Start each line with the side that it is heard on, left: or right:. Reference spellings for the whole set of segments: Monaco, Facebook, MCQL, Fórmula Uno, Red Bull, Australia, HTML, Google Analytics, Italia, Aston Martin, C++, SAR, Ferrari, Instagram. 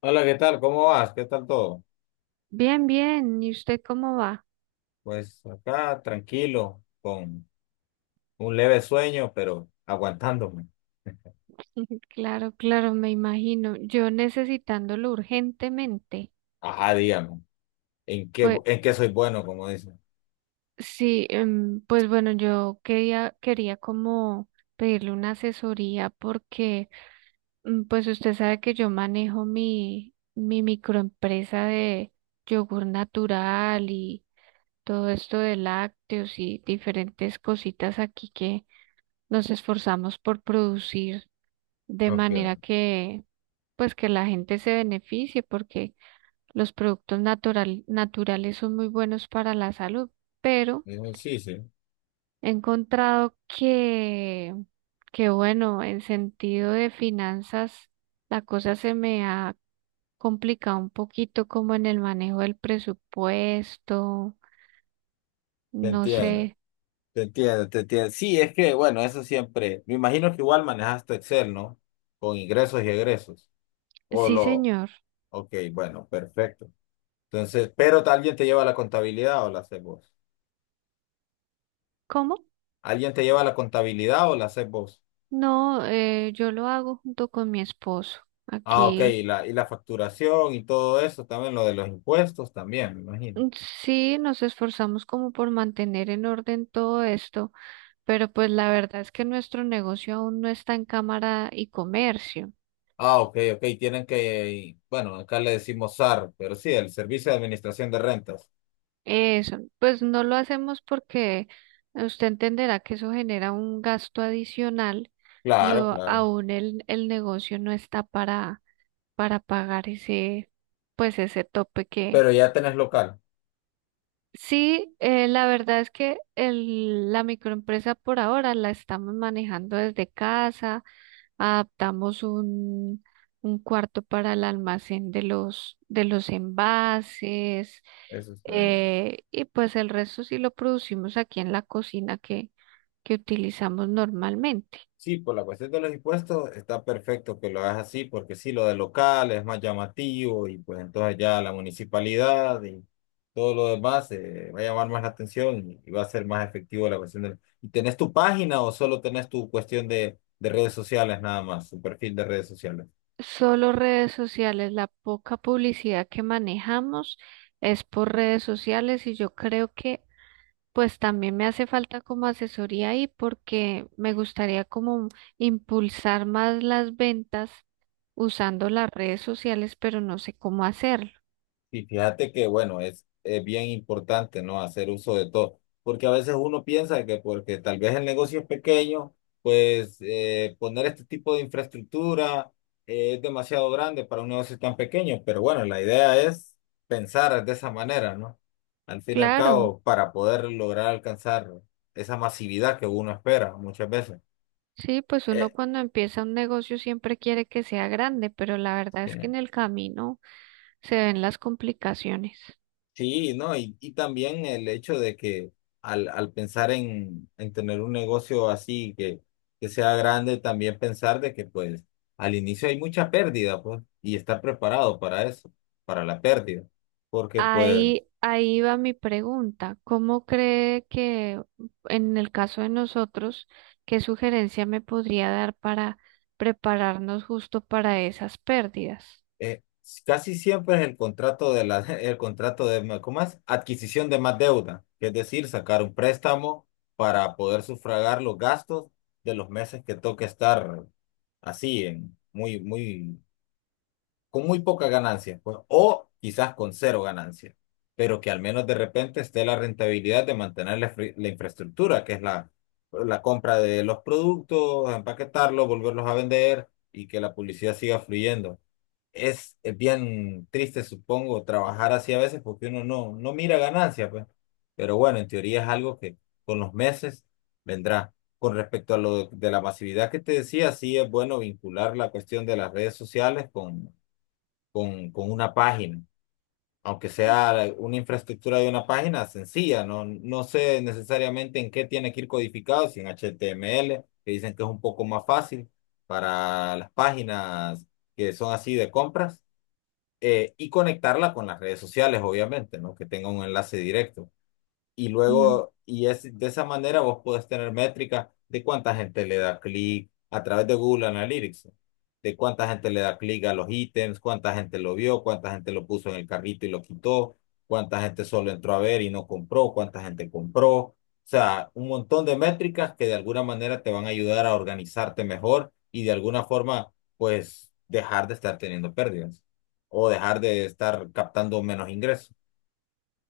left: Hola, ¿qué tal? ¿Cómo vas? ¿Qué tal todo?
right: Bien, bien. ¿Y usted cómo va?
left: Pues acá tranquilo, con un leve sueño, pero aguantándome.
right: Claro, claro, me imagino. Yo necesitándolo urgentemente.
left: Ajá, dígame, ¿en qué,
right: Pues
left: en qué soy bueno, como dicen?
right: sí, pues bueno, yo quería como pedirle una asesoría porque pues usted sabe que yo manejo mi microempresa de yogur natural y todo esto de lácteos y diferentes cositas aquí que nos esforzamos por producir de
left: Ok,
right: manera que pues que la gente se beneficie porque los productos naturales son muy buenos para la salud, pero
left: digo, sí, sí,
right: he encontrado que bueno, en sentido de finanzas, la cosa se me ha complicado un poquito como en el manejo del presupuesto,
left: te
right: no
left: entiendo,
right: sé.
left: te entiendo, te entiendo. Sí, es que, bueno, eso siempre, me imagino que igual manejaste Excel, ¿no? Con ingresos y egresos. O
right: Sí,
left: lo,
right: señor.
left: ok, bueno, perfecto. Entonces, ¿pero alguien te lleva la contabilidad o la haces vos?
right: ¿Cómo?
left: ¿Alguien te lleva la contabilidad o la haces vos?
right: No, yo lo hago junto con mi esposo.
left: Ah, ok,
right: Aquí.
left: y la, facturación y todo eso, también lo de los impuestos también, me imagino.
right: Mm. Sí, nos esforzamos como por mantener en orden todo esto, pero pues la verdad es que nuestro negocio aún no está en cámara y comercio.
left: Ah, ok, ok, tienen que, bueno, acá le decimos SAR, pero sí, el Servicio de Administración de Rentas.
right: Eso, pues no lo hacemos porque usted entenderá que eso genera un gasto adicional
left: Claro, claro.
right: aún el negocio no está para pagar ese, pues ese tope.
left: Pero ya tenés local,
right: Sí, la verdad es que la microempresa por ahora la estamos manejando desde casa, adaptamos un cuarto para el almacén de de los envases.
left: eso está bien.
right: Eh, y pues el resto sí lo producimos aquí en la cocina que utilizamos normalmente.
left: Sí, por la cuestión de los impuestos está perfecto que lo hagas así, porque sí, lo de local es más llamativo y pues entonces ya la municipalidad y todo lo demás va a llamar más la atención y va a ser más efectivo la cuestión del. ¿Y tenés tu página o solo tenés tu cuestión de redes sociales nada más, tu perfil de redes sociales?
right: Solo redes sociales, la poca publicidad que manejamos es por redes sociales y yo creo que pues también me hace falta como asesoría ahí porque me gustaría como impulsar más las ventas usando las redes sociales, pero no sé cómo hacerlo.
left: Y fíjate que, bueno, es bien importante, ¿no? Hacer uso de todo, porque a veces uno piensa que porque tal vez el negocio es pequeño, pues poner este tipo de infraestructura es demasiado grande para un negocio tan pequeño, pero bueno, la idea es pensar de esa manera, ¿no? Al fin y al
right: Claro,
left: cabo, para poder lograr alcanzar esa masividad que uno espera muchas veces.
right: sí, pues uno
left: Eh,
right: cuando empieza un negocio siempre quiere que sea grande, pero la verdad
left: Sí.
right: es que en el camino se ven las complicaciones.
left: Sí, no, y, también el hecho de que al, pensar en tener un negocio así que sea grande, también pensar de que pues al inicio hay mucha pérdida, pues, y estar preparado para eso, para la pérdida, porque pues
right: Ahí, ahí va mi pregunta. ¿Cómo cree que en el caso de nosotros, qué sugerencia me podría dar para prepararnos justo para esas pérdidas?
left: eh, casi siempre es el contrato de la, el contrato de, ma- ¿cómo es? Adquisición de más deuda, que es decir, sacar un préstamo para poder sufragar los gastos de los meses que toque estar así, en, muy, muy con muy poca ganancia, pues, o quizás con cero ganancia, pero que al menos de repente esté la rentabilidad de mantener la infraestructura, que es la compra de los productos, empaquetarlos, volverlos a vender y que la publicidad siga fluyendo. Es bien triste, supongo, trabajar así a veces porque uno no mira ganancia, pues. Pero bueno, en teoría es algo que con los meses vendrá. Con respecto a lo de la masividad que te decía, sí es bueno vincular la cuestión de las redes sociales con una página, aunque sea una infraestructura de una página sencilla, no sé necesariamente en qué tiene que ir codificado, si en HTML, que dicen que es un poco más fácil para las páginas que son así de compras, y conectarla con las redes sociales, obviamente, ¿no? Que tenga un enlace directo. Y
right: Mm.
left: luego, y es de esa manera vos podés tener métrica de cuánta gente le da clic a través de Google Analytics, de cuánta gente le da clic a los ítems, cuánta gente lo vio, cuánta gente lo puso en el carrito y lo quitó, cuánta gente solo entró a ver y no compró, cuánta gente compró. O sea, un montón de métricas que de alguna manera te van a ayudar a organizarte mejor y de alguna forma, pues, dejar de estar teniendo pérdidas o dejar de estar captando menos ingresos.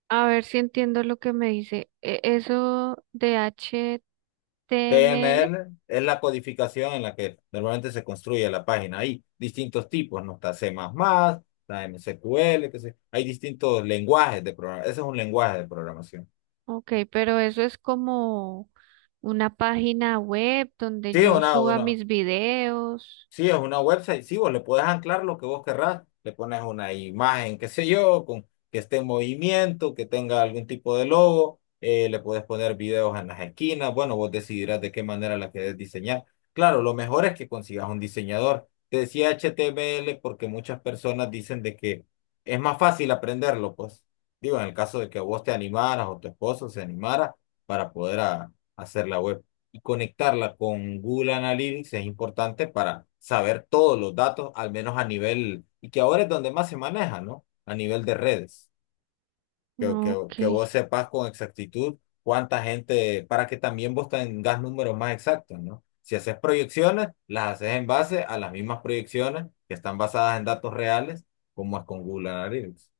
right: A ver si entiendo lo que me dice. Eso de HTML,
left: TML es la codificación en la que normalmente se construye la página. Hay distintos tipos, ¿no? Está C++, más está MCQL, que se Hay distintos lenguajes de programación. Ese es un lenguaje de programación.
right: ok, pero eso es como una página web donde
left: Sí,
right: yo
left: una,
right: suba
left: una.
right: mis videos.
left: Sí, es una website, sí, vos le puedes anclar lo que vos querrás, le pones una imagen, qué sé yo, que esté en movimiento, que tenga algún tipo de logo, le puedes poner videos en las esquinas, bueno, vos decidirás de qué manera la querés diseñar. Claro, lo mejor es que consigas un diseñador. Te decía HTML porque muchas personas dicen de que es más fácil aprenderlo, pues digo, en el caso de que vos te animaras o tu esposo se animara para poder hacer la web y conectarla con Google Analytics es importante para saber todos los datos, al menos a nivel, y que ahora es donde más se maneja, ¿no? A nivel de redes, que vos
right: Ok.
left: sepas con exactitud cuánta gente, para que también vos tengas números más exactos, ¿no? Si haces proyecciones, las haces en base a las mismas proyecciones que están basadas en datos reales, como es con Google Analytics.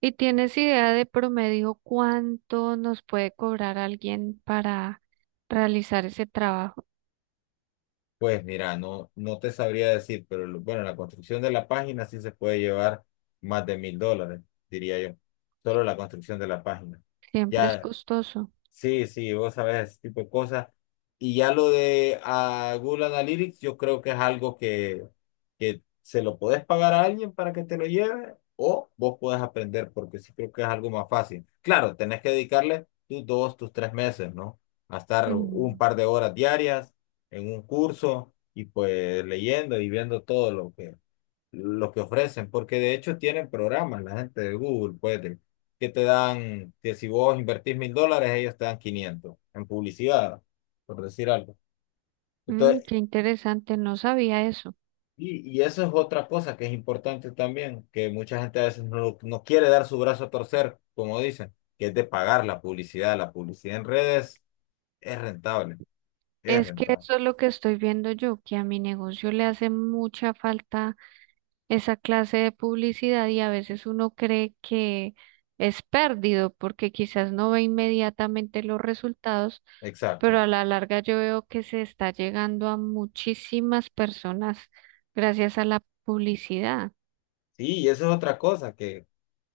right: ¿Y tienes idea de promedio cuánto nos puede cobrar alguien para realizar ese trabajo?
left: Pues mira, no te sabría decir, pero bueno, la construcción de la página sí se puede llevar más de $1,000, diría yo. Solo la construcción de la página.
right: Siempre es
left: Ya,
right: costoso.
left: sí, sí, vos sabés ese tipo de cosas. Y ya lo de Google Analytics, yo creo que es algo que se lo podés pagar a alguien para que te lo lleve o vos podés aprender, porque sí creo que es algo más fácil. Claro, tenés que dedicarle tus dos, tus 3 meses, ¿no? A estar un
right: Mm,
left: par de horas diarias en un curso y pues leyendo y viendo todo lo que ofrecen, porque de hecho tienen programas, la gente de Google, pues, que te dan, que si vos invertís $1,000, ellos te dan 500 en publicidad, por decir algo.
right: mm,
left: Entonces,
right: qué interesante, no sabía eso.
left: y, eso es otra cosa que es importante también, que mucha gente a veces no quiere dar su brazo a torcer, como dicen, que es de pagar la publicidad. La publicidad en redes es rentable, es
right: Es que
left: rentable.
right: eso es lo que estoy viendo yo, que a mi negocio le hace mucha falta esa clase de publicidad, y a veces uno cree que es perdido porque quizás no ve inmediatamente los resultados, pero
left: Exacto.
right: a la larga yo veo que se está llegando a muchísimas personas gracias a la publicidad.
left: Sí, y eso es otra cosa, que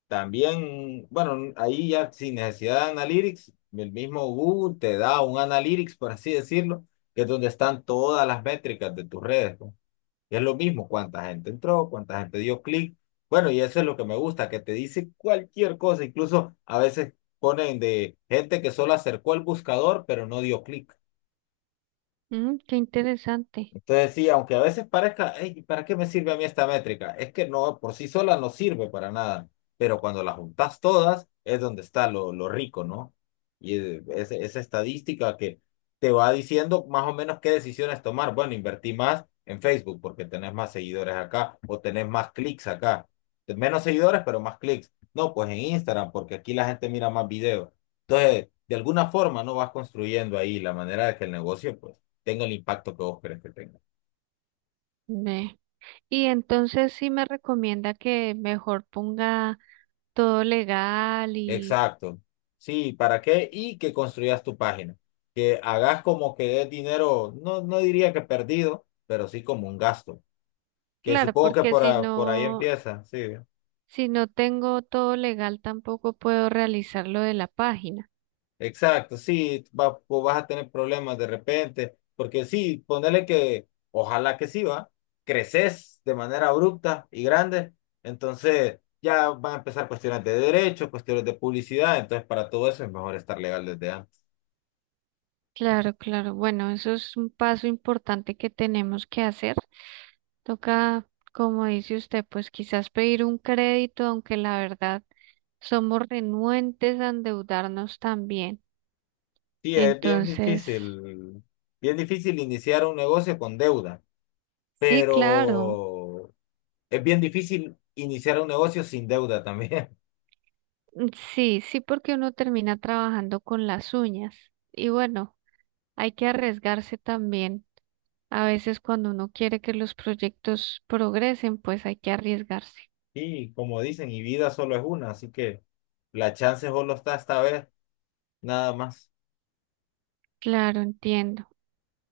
left: También, bueno, ahí ya sin necesidad de Analytics, el mismo Google te da un Analytics, por así decirlo, que es donde están todas las métricas de tus redes, ¿no? Y es lo mismo, cuánta gente entró, cuánta gente dio clic. Bueno, y eso es lo que me gusta, que te dice cualquier cosa, incluso a veces ponen de gente que solo acercó el buscador, pero no dio clic.
right: Mm, qué interesante.
left: Entonces, sí, aunque a veces parezca: "Ey, ¿para qué me sirve a mí esta métrica?". Es que no, por sí sola no sirve para nada, pero cuando las juntas todas es donde está lo rico, ¿no? Y esa estadística que te va diciendo más o menos qué decisiones tomar. Bueno, invertí más en Facebook porque tenés más seguidores acá o tenés más clics acá. Menos seguidores, pero más clics. No, pues en Instagram porque aquí la gente mira más videos. Entonces, de alguna forma, ¿no? Vas construyendo ahí la manera de que el negocio, pues tenga el impacto que vos querés que tenga.
right: Ve. Y entonces sí me recomienda que mejor ponga todo legal y
left: Exacto. Sí, ¿para qué? Y que construyas tu página. Que hagas como que es dinero, no diría que perdido, pero sí como un gasto. Que
right: claro,
left: supongo que
right: porque si
left: por ahí
right: no,
left: empieza, sí.
right: si no tengo todo legal tampoco puedo realizar lo de la página.
left: Exacto, sí, pues vas a tener problemas de repente, porque sí, ponele que, ojalá que sí, va, creces de manera abrupta y grande, entonces ya van a empezar cuestiones de derechos, cuestiones de publicidad, entonces para todo eso es mejor estar legal desde antes.
right: Claro, claro. Bueno, eso es un paso importante que tenemos que hacer. Toca, como dice usted, pues quizás pedir un crédito, aunque la verdad somos renuentes a endeudarnos también.
left: Sí, es
right: Entonces,
left: bien difícil iniciar un negocio con deuda,
right: sí, claro.
left: pero es bien difícil iniciar un negocio sin deuda también.
right: Mm. Sí, sí, porque uno termina trabajando con las uñas. Y bueno, hay que arriesgarse también. A veces cuando uno quiere que los proyectos progresen, pues hay que arriesgarse.
left: Y como dicen, y vida solo es una, así que la chance solo está esta vez, nada más.
right: Claro, entiendo.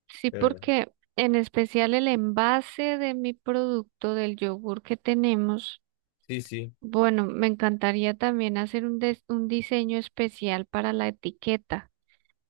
right: Sí,
left: Pero
right: porque en especial el envase de mi producto, del yogur que tenemos,
left: sí, sí,
right: bueno, me encantaría también hacer un, un diseño especial para la etiqueta.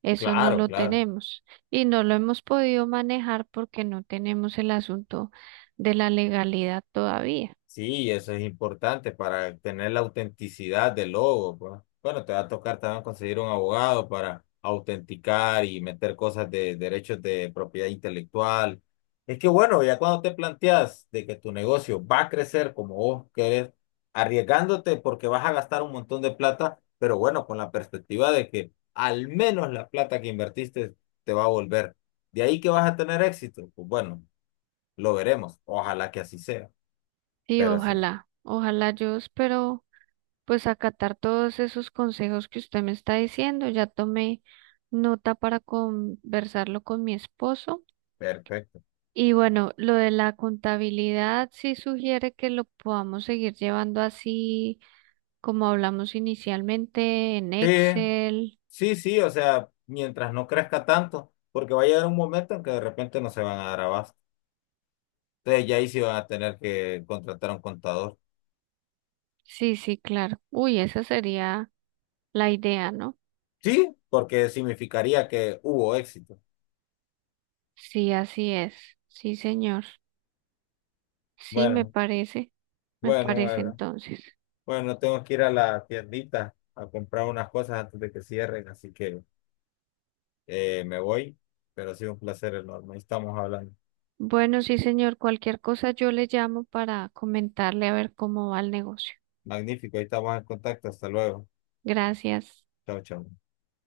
right: Eso no
left: claro,
right: lo
left: claro.
right: tenemos y no lo hemos podido manejar porque no tenemos el asunto de la legalidad todavía.
left: Sí, eso es importante para tener la autenticidad del logo, pues. Bueno, te va a tocar también conseguir un abogado para autenticar y meter cosas de derechos de propiedad intelectual. Es que bueno, ya cuando te planteas de que tu negocio va a crecer como vos querés, arriesgándote porque vas a gastar un montón de plata, pero bueno, con la perspectiva de que al menos la plata que invertiste te va a volver. De ahí que vas a tener éxito, pues bueno, lo veremos. Ojalá que así sea,
right: Sí,
left: pero sí.
right: ojalá, ojalá yo espero pues acatar todos esos consejos que usted me está diciendo. Ya tomé nota para conversarlo con mi esposo.
left: Perfecto.
right: Y bueno, lo de la contabilidad sí sugiere que lo podamos seguir llevando así como hablamos inicialmente en
left: Sí,
right: Excel.
left: sí, sí, o sea, mientras no crezca tanto, porque va a llegar un momento en que de repente no se van a dar abasto. Entonces ya ahí sí van a tener que contratar a un contador.
right: Sí, sí, claro. Uy, esa sería la idea, ¿no?
left: Sí, porque significaría que hubo éxito.
right: Sí, así es. Sí, señor. Sí, me
left: Bueno,
right: parece. Me
left: bueno,
right: parece
left: bueno.
right: entonces.
left: Bueno, tengo que ir a la tiendita a comprar unas cosas antes de que cierren, así que me voy, pero ha sido un placer enorme. Ahí estamos hablando.
right: Bueno, sí, señor. Cualquier cosa yo le llamo para comentarle a ver cómo va el negocio.
left: Magnífico, ahí estamos en contacto. Hasta luego.
right: Gracias.
left: Chao, chao.